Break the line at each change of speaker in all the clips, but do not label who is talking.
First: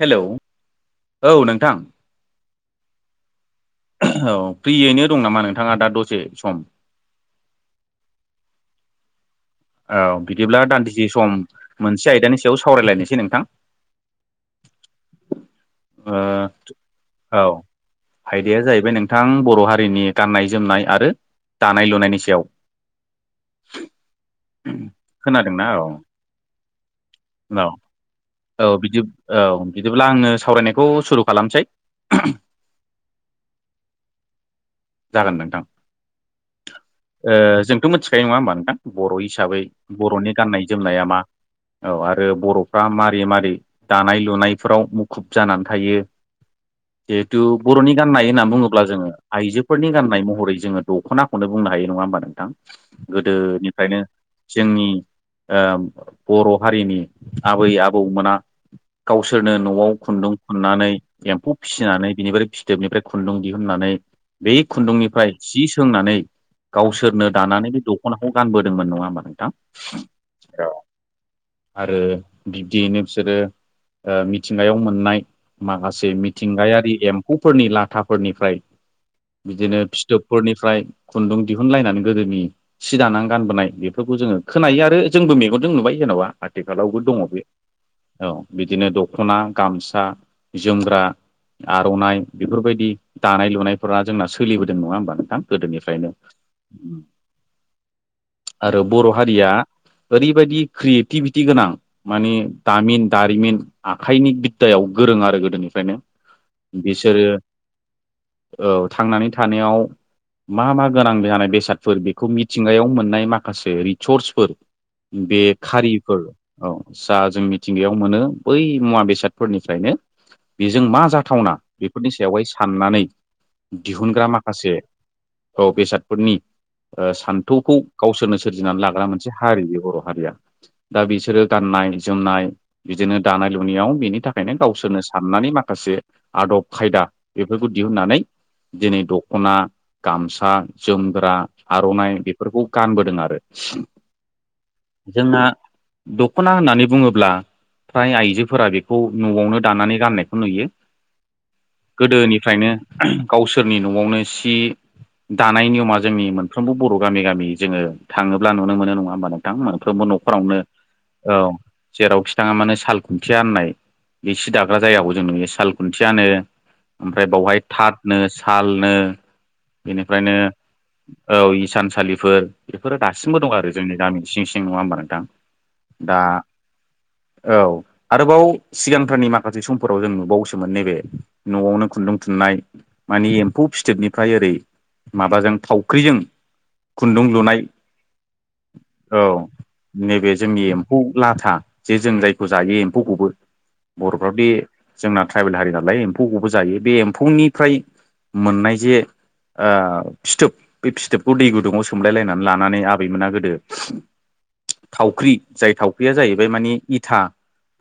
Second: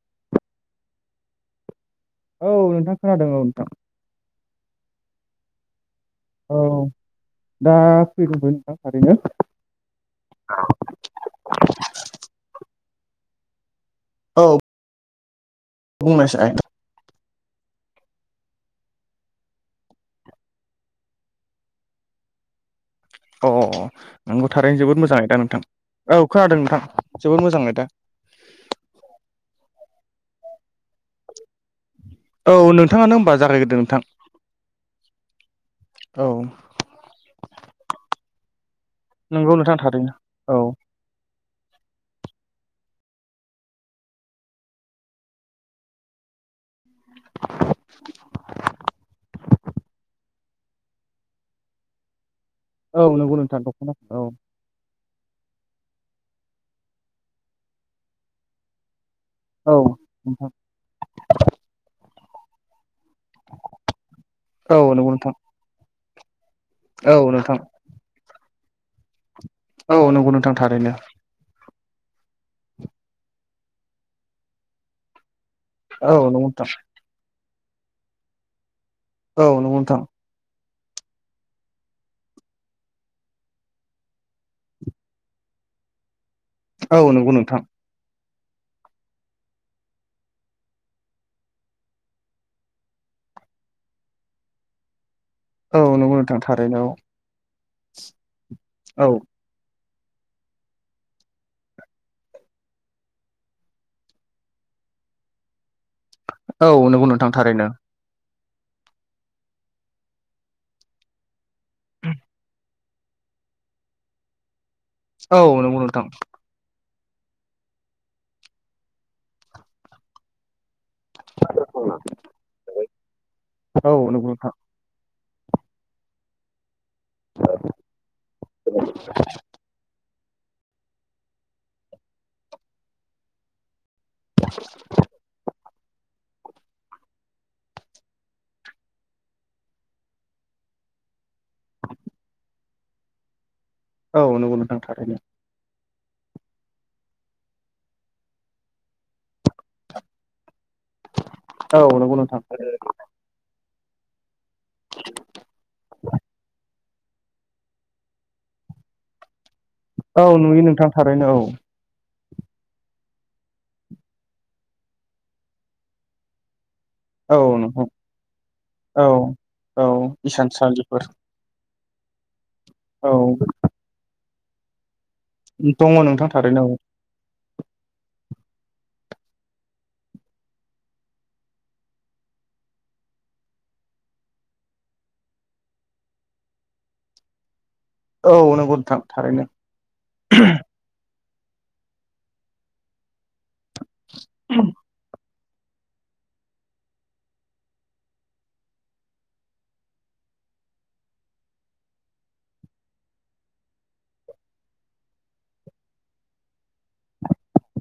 hello औ नोंथां
औ नोंथां खोनादों औ नोंथां
औ फ्रियैनो दं नामा नोंथाङा दा दसे
औ
सम
दा फ्रि दंथ'यो नोंथां थारैनो
औ बिदिब्ला दान्दिसे सम मोनसे आयदानि सायाव सावरायलायनोसै नोंथां
औ
ओ
बुंनायसाय
औ आयदाया जाहैबाय नोंथां बर' हारिनि गाननाय जोमनाय आरो दानाय लुनायनि सायाव
औ औ नंगौ थारैनो जोबोद मोजाङै दा नोंथां औ खोनादों नोंथां जोबोद मोजां
औ
आयदा
औ बिदि औ बिदिब्ला आङो सावरायनायखौ सुरु खालामसै
औ नोंथाङानो होमबा जागायग्रोदो नोंथां
जागोन नोंथां
औ
ओ जोंथ' मिथिखायो नङा होमबा नोंथां बर'
नोंगौ
हिसाबै
नोंथां थारैनो
बर'नि
औ
गाननाय जोमनाया मा औ आरो बर'फ्रा मारै मारै दानाय लुनायफोराव मुखुब जानानै थायो जिहेथु बर'नि गाननाय होननानै बुङोब्ला जोङो आइजो नाय महरै जोङो दख'नाखौनो बुंनो हायो नङा होमबा नोंथां
औ नंगौ नोंथां दख'ना
गोदोनिफ्रायनो
औ
जोंनि ओ बर' हारिनि आबै आबौमोना गावसोरनो
औ
न'आव खुन्दुं
नोंथां
थुननानै एम्फौ फिसिनानै बिनिफ्राय फिथोबनिफ्राय खुन्दुं दिहुननानै बै
औ नंगौ
खुन्दुंनिफ्राय
नोंथां
जि सोंनानै
औ
गावसोरनो
नोंथां
दानानै द खनाखौ गानबोदोंमोन नङा होमबा नोंथां
औ नंगौ नोंथां थारैनो
आरो बिब्दियैनो बिसोरो मिथिंगायाव मोननाय माखासे
औ नंगौ नोंथां
मिथिंगायारि एम्फौफोरनि लाथाफोरनिफ्राय
औ नंगौ
बिदिनो
नोंथां
फिथोबफोरनिफ्राय खुन्दुं दिहुनलायनानै गोदोनि सि दानानै गानबोनाय बेफोरखौ जोङो खोनायो आरो जोंबो मेगनजों नुबाय जेन'बा
औ
आथिखालावबो दङ
नंगौ
बे
नोंथां
औ बिदिनो दख'ना गामसा जोमग्रा आर'नाइ बेफोरबायदि दानाय लुनायफोरा जोंना सोलिबोदों नङा होमबा नोंथां
औ
गोदोनिफ्रायनो
नंगौ नोंथां थारैनो
आरो
औ
बर' हारिया ओरैबायदि क्रियेटिभिटि गोनां मानि दामिन दारिमिन आखाइनि बिद्दायाव गोरों आरो गोदोनिफ्रायनो
औ नंगौ नोंथां
बिसोरो
थारैनो
औ थांनानै थानायाव मा मा गोनां जानाय बेस सादफोर बेखौ मिथिंगायाव मोननाय माखासे रिसर्सफोर बे
औ नंगौ नोंथां
खारिफोर औ सा जों मिथिंगायाव मोनो बै मुवा बेसादफोरनिफ्रायनो बेजों मा जा थावना बेफोरनि सायावहाय साननानै
औ
दिहुनग्रा
नंगौ नोंथां
माखासे औ बेसादफोरनि ओ सान्थौखौ गावसोरनो सोरजिनानै लाग्रा मोनसे हारि बे बर' हारिया दा बिसोरो गाननाय जोमनाय बिदिनो दानाय लुनायाव बिनि थाखायनो गावसोरनो साननानै मा खासे आदब खायदा बेफोरखौ दिहुननानै दिनै दख'ना गामसा जोमग्रा आर'नाइ बेफोरखौ गानबोदों आरो
औ नंगौ नोंथां थारैनो
जोंना दख'ना होननानै बुङोब्ला फ्राय आइजोफोरा बेखौ न'आवनो दानानै गाननायखौ नुयो
औ नंगौ नोंथां
गोदोनिफ्रायनो गावसोरनि न'आवनो सि सि दानाय नियमा जोंनि मोनफ्रोमबो बर' गामि गामि जोङो थाङोब्ला नुनो मोनो नङा होमबा नो नोंथां मोनफ्रोमबो
औ
न'खरावनो
नुयो नोंथां थारैनो
औ जेराव बिथाङा माने साल खुन्थिया होननाय बे सि दाग्रा जायगायावखौ जों नुयो साल खुन्थियानो ओमफ्राय
औ
बावहाय
नोंथां
थाथनो सालनो
औ औ
बेनिफ्रायनो
इसानसालिफोर
औ इसानसालिफोर बेफोरो
औ
दासिमबो दं आरो जोंनि गामिनि सिं सिं नङा होमबा नोंथां
दङ
दा
नोंथां थारैनो औ
औ आरोबाव सिगांफ्रानि माखासे समफोराव जों नुबावोसोमोन नैबे न'आवनो खुन्दुं थुननाय माने एम्फौ फिथोबनिफ्राय ओरै माबाजों थावख्रिजों खुन्दुं लुनाय
औ औ नंगौ नोंथां
औ
थारैनो
नैबे जोंनि एमफौ लाथा जे जों जायखौ जायो एम्फौखौबो बर'फ्राव बे जोंना ट्राइबेल हारि नालाय एम्फौखौबो जायो बे एम्फौनिफ्राय मोननाय जे ओ फिथोब बे फिथोबखौ दै गुदुङाव सोमलायलायनानै लानानै आबैमोना गोदो थावख्रि जाय थावख्रिया जाहैबाय मानि इथा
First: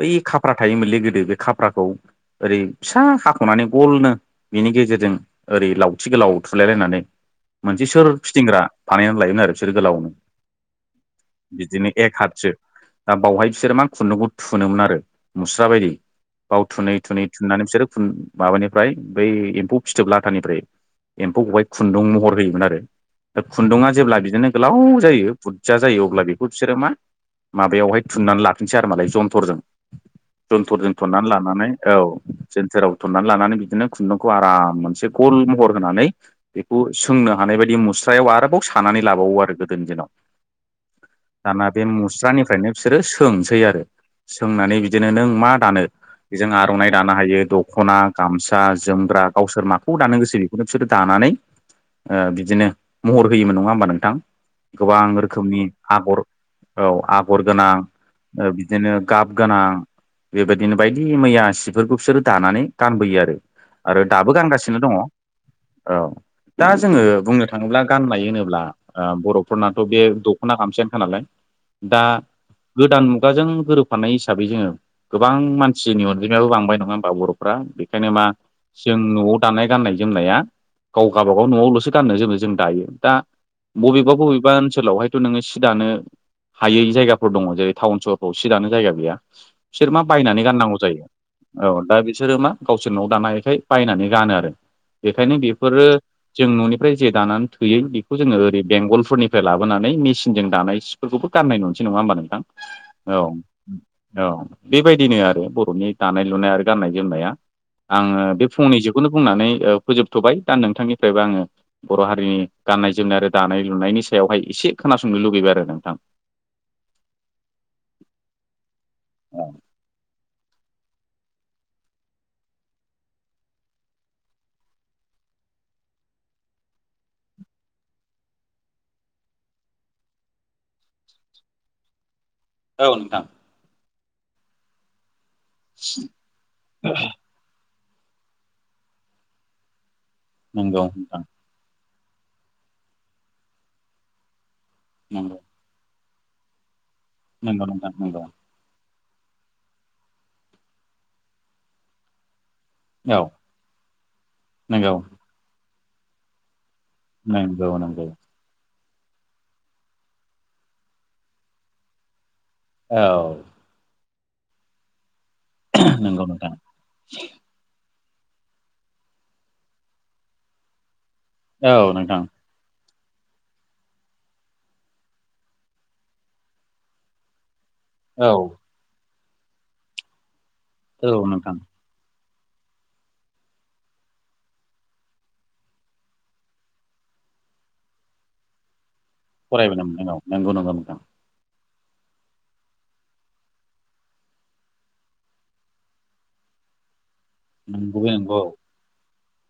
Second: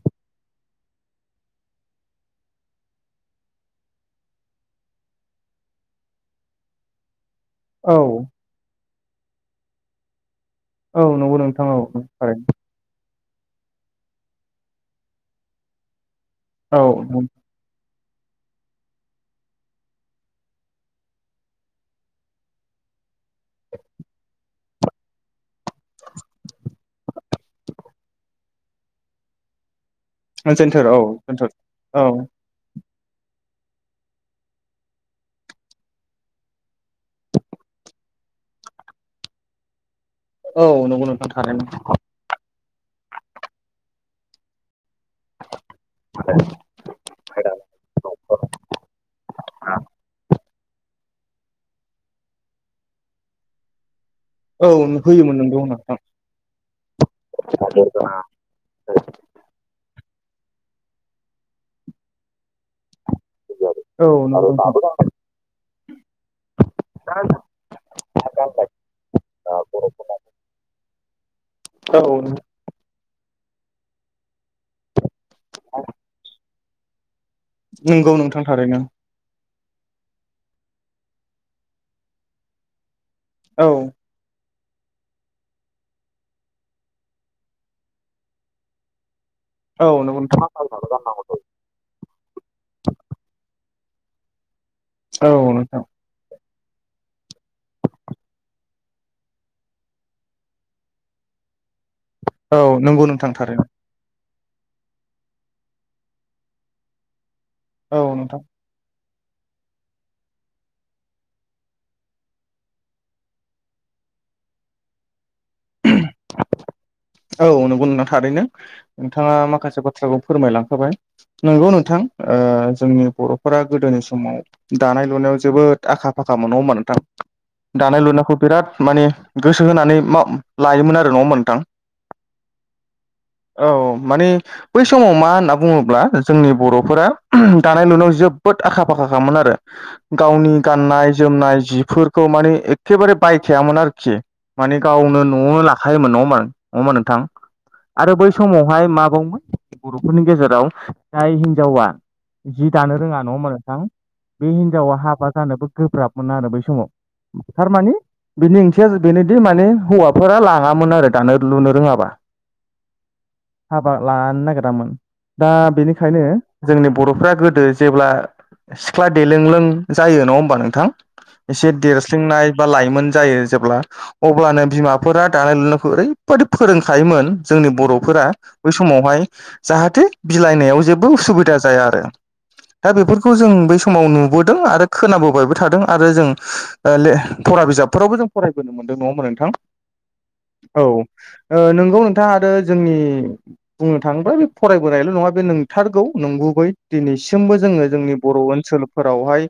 बै खाफ्रा थायोमोनलै गोदो बे खाफ्राखौ ओरै फिसा हाख'नानै गलनो बिनि गेजेरजों ओरै लावथि गोलाव थुलायलायनानै मोनसे
औ
सोर फिदिंग्रा बानायनानै लायोमोन आरो बिसोरो गोलावनो
औ नंगौ नोंथां
बिदिनो
औ
एक हाथसो
थारैनो
दा बावहाय बिसोरो मा खुन्दुंखौ थुनोमोन आरो मुस्रा बायदि बाव थुनै थुनै
औ
थुननानै बिसोरो थुन माबानिफ्राय बै एम्फौ फिथोब्ला लाथानिफ्राय एम्फौखौहाय खुन्दुं महर होयोमोन आरो खुन्दुङा जेब्ला बिदिनो गोलाव जायो बुरजा जायो अब्ला बेखौ बिसोरो मा माबायावहाय थुननानै लाफिनसै आरो मालाय जन्थरजों
सेन्टार
जन्थरजों
औ
थननानै
सेन्टार
लानानै औ जेन्थेराव थननानै लानानै बिदिनो खुन्दुंखौ आराम मोनसे गल महर होनानै बेखौ सोंनो हानाय बायदि मुस्रायाव आरोबाव सानानै लाबावो आरो गोदोनि दिनाव
औ नंगौ नोंथां
गाना
थारैनो
बे मुस्रानिफ्रायनो बिसोरो सोंसै आरो सोंनानै बिदिनो नों मा दानो बेजों आर'नाइ दानो हायो द स'ना गामसा जोमग्रा गावसोर माखौ दानो गोसो बेखौनो बिसोरो दानानै बिदिनो महर होयोमोन नङा होमबा नोंथां
औ
गोबां
होयोमोन नंगौ
रोखोमनि
नोंथां
आगर औ आगर गोनां बिदिनो गाब गोनां बेबायदिनो बायदि मैया सिफोरखौ बिसोरो दानानै गानबोयो आरो आरो
औ
दाबो
नंगौ
गानगासिनो दङ
नोंथां
औ दा जोङो बुंनो थाङोब्ला गाननाय होनोब्ला बर'फोरनाथ' बे दख'ना गामसायानोखा नालाय
औ
दा गोदान मुगाजों गोरोबफानाय हिसाबै जोङो गोबां मानसिनि अनजिमायाबो लांबाय नङा होमबा बर'फ्रा बेखायनो
नंगौ
मा
नोंथां थारैनो
जों न'आव दानाय गाननाय जोमनाया गाव गावाबागाव न'आवल'सो गाननो जोमनो जों दायो दा
औ
बबेबा बबेबा ओनसोलावहाय थ' नोङो सि दानो हायै जायगाफोर दङ जेरै टाउन सहरफ्राव सि दानो जायगा गैया बिसोर
औ
मा
नंगौ
बायनानै
नोंथां
गाननांगौ जायो औ दा बिसोरो मा गावसोर न'आव दानायखाय बायनानै गानो आरो बेखायनो
औ नोंथां
बेफोरो जों न'निफ्राय जे दानानै थोयै बेखौ जोङो ओरै बेंगलफोरनिफ्राय लाबोनानै मेसिनजों दानाय फोरखौबो गाननाय नुनोसै नङा होमबा नोंथां
औ नंगौ
औ
नोंथां थारैनो
औ बेबायदिनो आरो बर'नि दानाय लुनाय आरो गाननाय जोमनाया
औ
आङो
नोंथां
बे फंनैसोखौनो बुंनानै फोजोबथ'बाय दा नोंथांनिफ्रायबो आङो बर' हारिनि गाननाय जोमनाय आरो दानाय लुनायनि सायावहाय एसे खोनासंनो लुगैबाय आरो नोंथां
औ नंगौ नोंथां थारैनो नोंथांङा माखासे बा बाथ्राखौ फोरमायलांखाबाय नंगौ नोंथां जोंनि बर'फोरा गोदोनि समाव दानाय लुनायाव जोबोद आखा फाखा मोनो नंङा होमबा नोंथां दानाय लुनायखौ बिराद माने गोसो होनानै लायोमोन आरो नंङामोन नोंथां
औ नोंथां
औ माने बै समाव मा होनना बुंङोब्ला जोंनि बर'फोरा दानाय लुनायाव जोबोद आखा फाखाखामोन आरो गावनि
नंगौ
गाननाय
नोंथां
जोमनाय जिफोर खौ माने एखेबारे बायखायामोन आरोखि माने गावनो
नंगौ
न'आवनो लाखायोमोन न' मानो नंङा होनबा नोंथां
नंगौ नोंथां
आरो
नंगौ
बै समावहाय माबावोन बर'फोरनि गेजेराव जाय हिनजावा जि दानो रोंङा
औ
नंङा होनबा नोंथां बे
नंगौ
हिनजावा हाबा जानोबो गोब्राबमोन आरो बै समाव
नंगौ
थारमाने
नंगौ
बिनि ओंथिया बेनोदि माने हौवाफोरा लाङामोन आरो दानो लुनो रोंङाबा
औ
हाबा लानो नागिरामोन दा बेनिखायनो
नंगौ नोंथां
जोंनि बर'फ्रा गोदो जेब्ला सिख्ला देलों लों जायो नंङा होमबा नोंथां एसे
औ नोंथां
देरस्लिंनाय बा लाइमोन जायो जेब्ला अब्लानो बिमाफोरा दानाय लुनायखौ ओरै बेबादि फोरोंखायोमोन जोंनि बर'फोरा
औ
बै समावहाय जाहाथे बिलाइनायाव जेबो
औ नोंथां
उसुबिदा जाया आरो
[inaudible]
दा बेफोरखौ जों बै समाव नुबोदों आरो खोनाबोबायबो थादों आरो जों फरा बिजाबफोरावबो जों फरायबोनो मोनदों नंङा होनबा नोंथां
फरायबोनो मोनदों नगौ नंगौ नोंथां
ओ‌ नोंगौ नोंथांङा आरो जोंनि बुंनो थांङोब्ला बे फरायबोनायल' नंङा बे नोंथारगौ नंगुबै दिनैसिमबो जोंङो
नंगौबै
जोंनि बर'
नंगौ
ओनसोल फोरावहाय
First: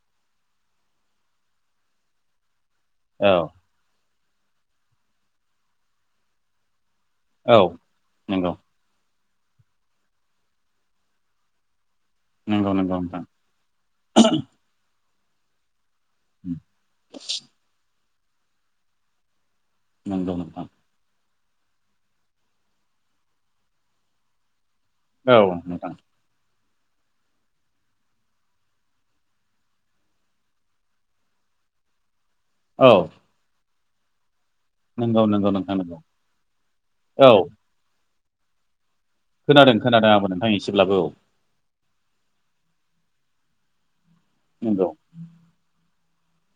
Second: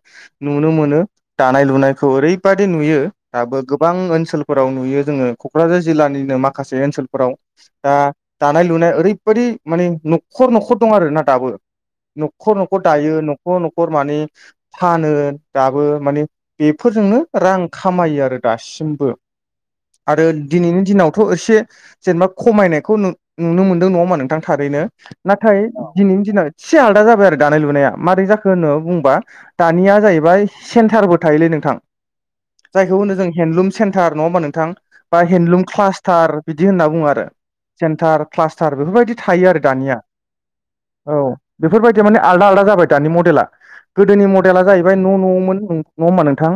नुनो मोनो दानाय लुनायखौ ओरैबादि नुयो
औ
दाबो गोबां ओनसोलफोराव नुयो जोंङो क'क्राझार जिल्लानिनो माखासे ओनसोल फोराव
औ
दा
नंगौ
दानाय लुनाय ओरैबायदि माने न'खर न'खर दं आरोना दाबो न'खर
नंगौ
न'खर
नंगौ
दायो
नोंथां
न'खर न'खर माने फानो दाबो माने बेफोरजोंनो रां खामायो आरो दासिमबो आरो
नंगौ नोंथां
दिनैनि दिनाव थ' एसे जेनेबा खमायनायखौ नुनो मोनदों नंङा होमबा नोंथां थारैनो
औ
नाथाय
नोंथां
दिनैनि दिनाव एसे आलादा जाबाय आरो दानाय लुनाया मारै जाखो होनो बुंबा दानिया जाहैबाय सेन्टारबो थायोलै नोंथां
औ
जायखौ होनो जों हन्दडलुम सेन्टार नंङा होमबा नोंथां
नंगौ नंगौ नोंथां नोंथां
थार बिदि होनना बुंङो आरो जेन्टार प्लास्टार बेफोरबायदि थायो आरो
खोनादों
दानिया
खोनादों आंबो नोंथां एसेब्लाबो
औ बेफोरबायदि माने आलदा आलदा जाबाय दानि मडेला गोदोनि मडेला
नंगौ
जाहैबाय न' न'मोन नंङा होनबा नोंथां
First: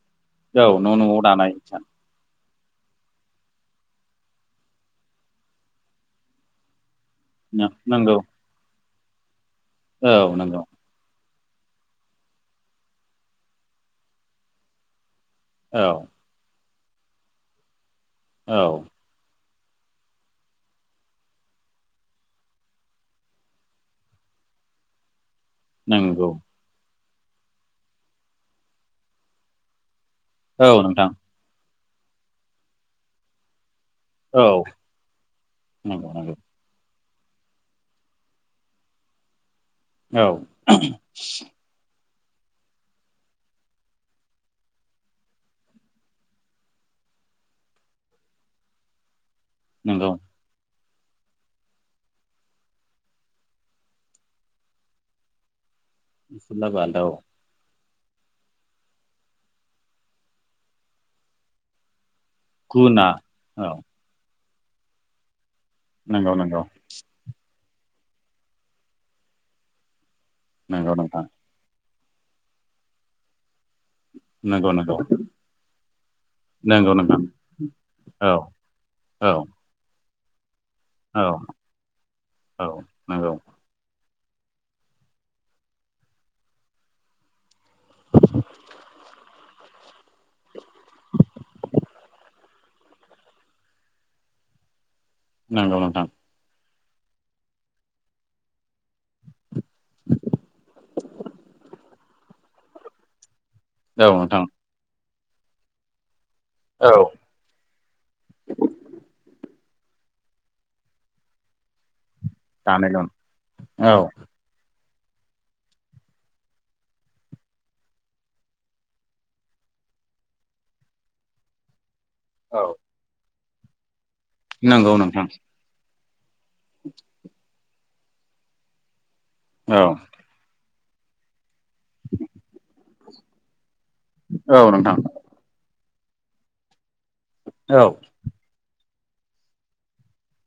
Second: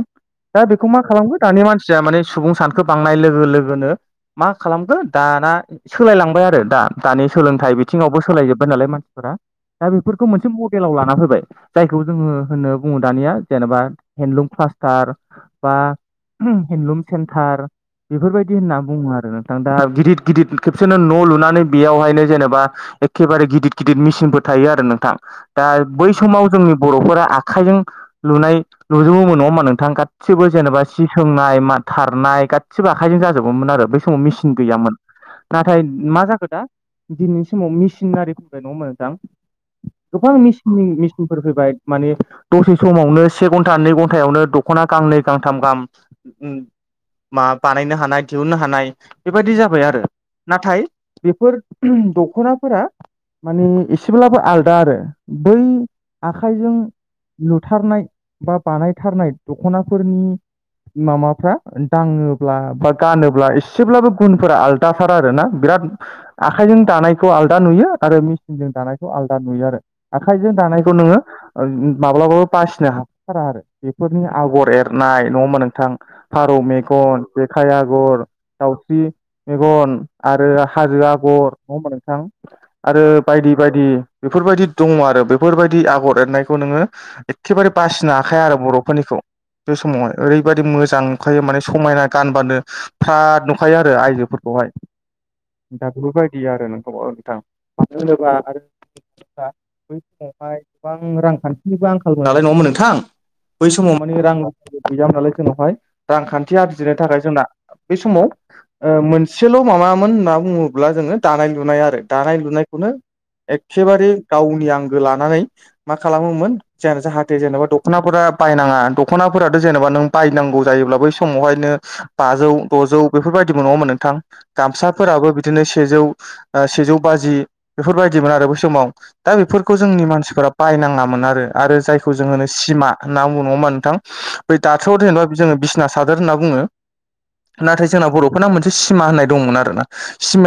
दा
औ
बेखौ
न'
मा
न'आव
खालामो
दानाय
दानि मानसिया माने सुबुं सानखो बांनाय लोगो लोगोनो मा खालामखो दाना सोलायलांबाय आरो दा दानि
सान
सोलोंथाइ
नंगौ
बिथिंङावबो सोलायजोब्बाय नालाय मान दा
औ
बेफोरखौ मोनसे
नंगौ
म लाव लाना फैबाय जायखौ जोङो होनो बुंङो दानिया जेनेबा हेन्दलुम क्लास्टार बा
औ
हेन्दन्दलुम सेन्टार बेफोरबायदि
औ
होनना बुंङो आरो नोंथां दा गिदिर गिदिर खेबसेनो न' लुनानै बेयावहायनो जेनेबा एखेबारे गिदिर गिदिर मेसिनफोर थायो आरो नोंथां दा बै
नंगौ
समाव जोंनि बर'फोरा आखाइजों लुनाय लुजोबोमोन नंङा होमा नोंथां गासिबो
औ
जेनेबा सि
नोंथां
सोंनाय मा थारनाय गासिबो आखाइजों जाजोबोमोन आरो बे समाव
औ
मेसिन गैयामोन नाथाय
नंगौ
मा
नंगौ
जाखो दा दिनैनि समाव मेसिनारि फैबाय नङा ओमबा नोंथां
औ
गोबां मेसिननि मेसिनफोर फैबाय मानि दसे समावनो से घन्टा नै घन्टायावनो दख'ना गांनै गांथाम गाहाम मा बानायनो हानाय दिहुननो हानाय बेबायाददि जाबाय आरो
नंगौ
नाथाय बेफोर दख'नाफोरा माने एसेब्लाबो आलादा आरो बै आखाइजों
एसेब्लाबो आलदा औ
लुथारनाय बा बानायथारनाय दख'नाफोरनि माबाफ्रा दाङोब्ला बा
गुना
गानोब्ला
औ
एसेब्लाबो गुनफोरा आलदाथार आरोना बिराद
नंगौ नंगौ
आखाइजों दानायखौ आलदा नुयो आरो मेसिनजों दानायखौ आलदा नुयो आरो आखाइजों
नंगौ
दानायखौ नोङो
नोंथां
माब्लाबाबो बासिनो हाखाथारा आरो बेफोरनि
नंगौ
आगर
नंगौ
एरनाय नङा होमबा नोंथां फारौ
नंगौ नोंथां
मेगन जेखाइ आगर
औ
दाउस्रि
औ
मेगन आरो हाजो
औ
आगर नङा होमबा नोंथां
औ
आरो
नंगौ
बायदि बेबायदि बेफोरबायदि दङ आरो बेफोरबायदि आगर एरनायखौ नोङो एखेबारे बासिनो हाखाया आरो बर'फोरनिखौ बे समावहाय ओरैबादि मोजां नुंखायो माने समायना गानबानो फ्राद नुखायो आरो आइजोफोरखौहाय
नंगौ
दा
नोंथां
बेफोर बाय दि आरो नोंथां नोंथां मानो होनोबा आरो [unintelligible] बै समावहाय गोबां रांखान्थिनिबो आंखाल मोनलाय नङा ओमबा नोंथां बै समाव
औ
मानि रां
नोंथां
गैयामोन नालाय उनावहाय रांखान्थि आरजिरनो
औ
थाखाय जोंना बे समाव मोनसेल' माबामोन होनना बुङोब्ला जोङो दानाय लुनाय आरो दानाय लु लुनायखौनो
दानाय लुनाय औ
एखेबारे गावनि आंगो लानानै मा खालामोमोन ज जाहाथे जेनेबा दख'नाफोरा बायनाङा दख'नाफोराथ' जेनेबा नों बायनांगौ जायोब्ला बै समावहायनो बाजौ
औ
द'जौ बेफोरबायदिबो नङामोन नोंथां
नंगौ नोंथां
गामसाफोराबो बिदिनो सेजौ सेजौ बाजि बेफोरबायदिमोन आरो बै समाव दा बेफोरखौ
औ
जोंनि मानसिफोरा बायनाङामोन आरो आरो जायखौ जों होनो सिमा होनना बुङो नङा होमबा नोंथां बै
औ
दाआव
नोंथां
जेनेबा [unintelligible] जोङो बिसना सादोर होनना बुङो
औ
नाथाय जोंना बर'फोरना मोनसे सिमा होननाय दंमोन आरोना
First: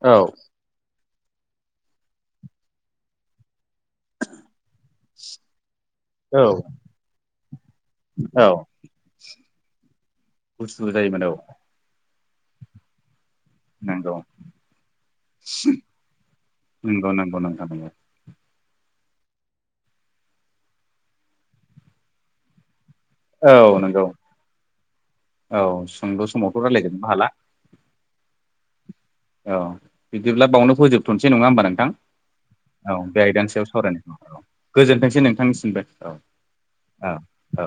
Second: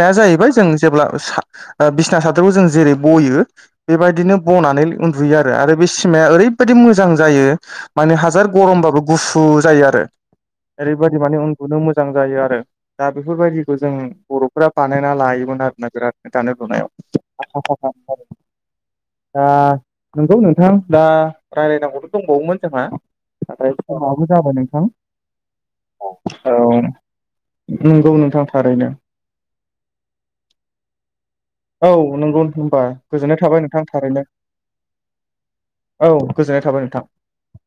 औ
जाहैबाय जों जेब्ला बिसना सादोरखौ जों जेरै बयो बेबायदिनो बनानै उन्दुयो आरो बे सिमाया
औ
ओरैबायदि मोजां जायो माने
औ
हाजार गरमबाबो गुसु जायो आरो
गुसु
बेफोरबायदि
जायोमोन औ
माने उन्दुनो मोजां जायो आरो दा बेफोरबायदि खौ जों
नंगौ
बर'फोरा बानायना लायोमोन आरोना बिराद दानाय
नंगौ नंगौ नोंथां
लुनायाव
नंगौ [inaudible]
दा नंगौ नोंथां दा रायलायनांगौथ' दंबावोमोन जोंहा नाथाय
औ नंगौ
समाबो जाबाय नोंथां
औ सुंद'
औ
समावथ' रायलायजोबनो हाला
नंगौ नोंथां थारैनो
औ बिदिब्ला बावनो फोजोबथ'नोसै नङा होमबा नोंथां
औ नंगौ होनबा
औ बे
गोजोननाय
आइदानि
थाबाय
सायाव
नोंथां थारैनो
सावरायनाय गोजोनथोंसै नोंथांनि सिमबो औ
गोजोननाय थाबाय नोंथां
औ औ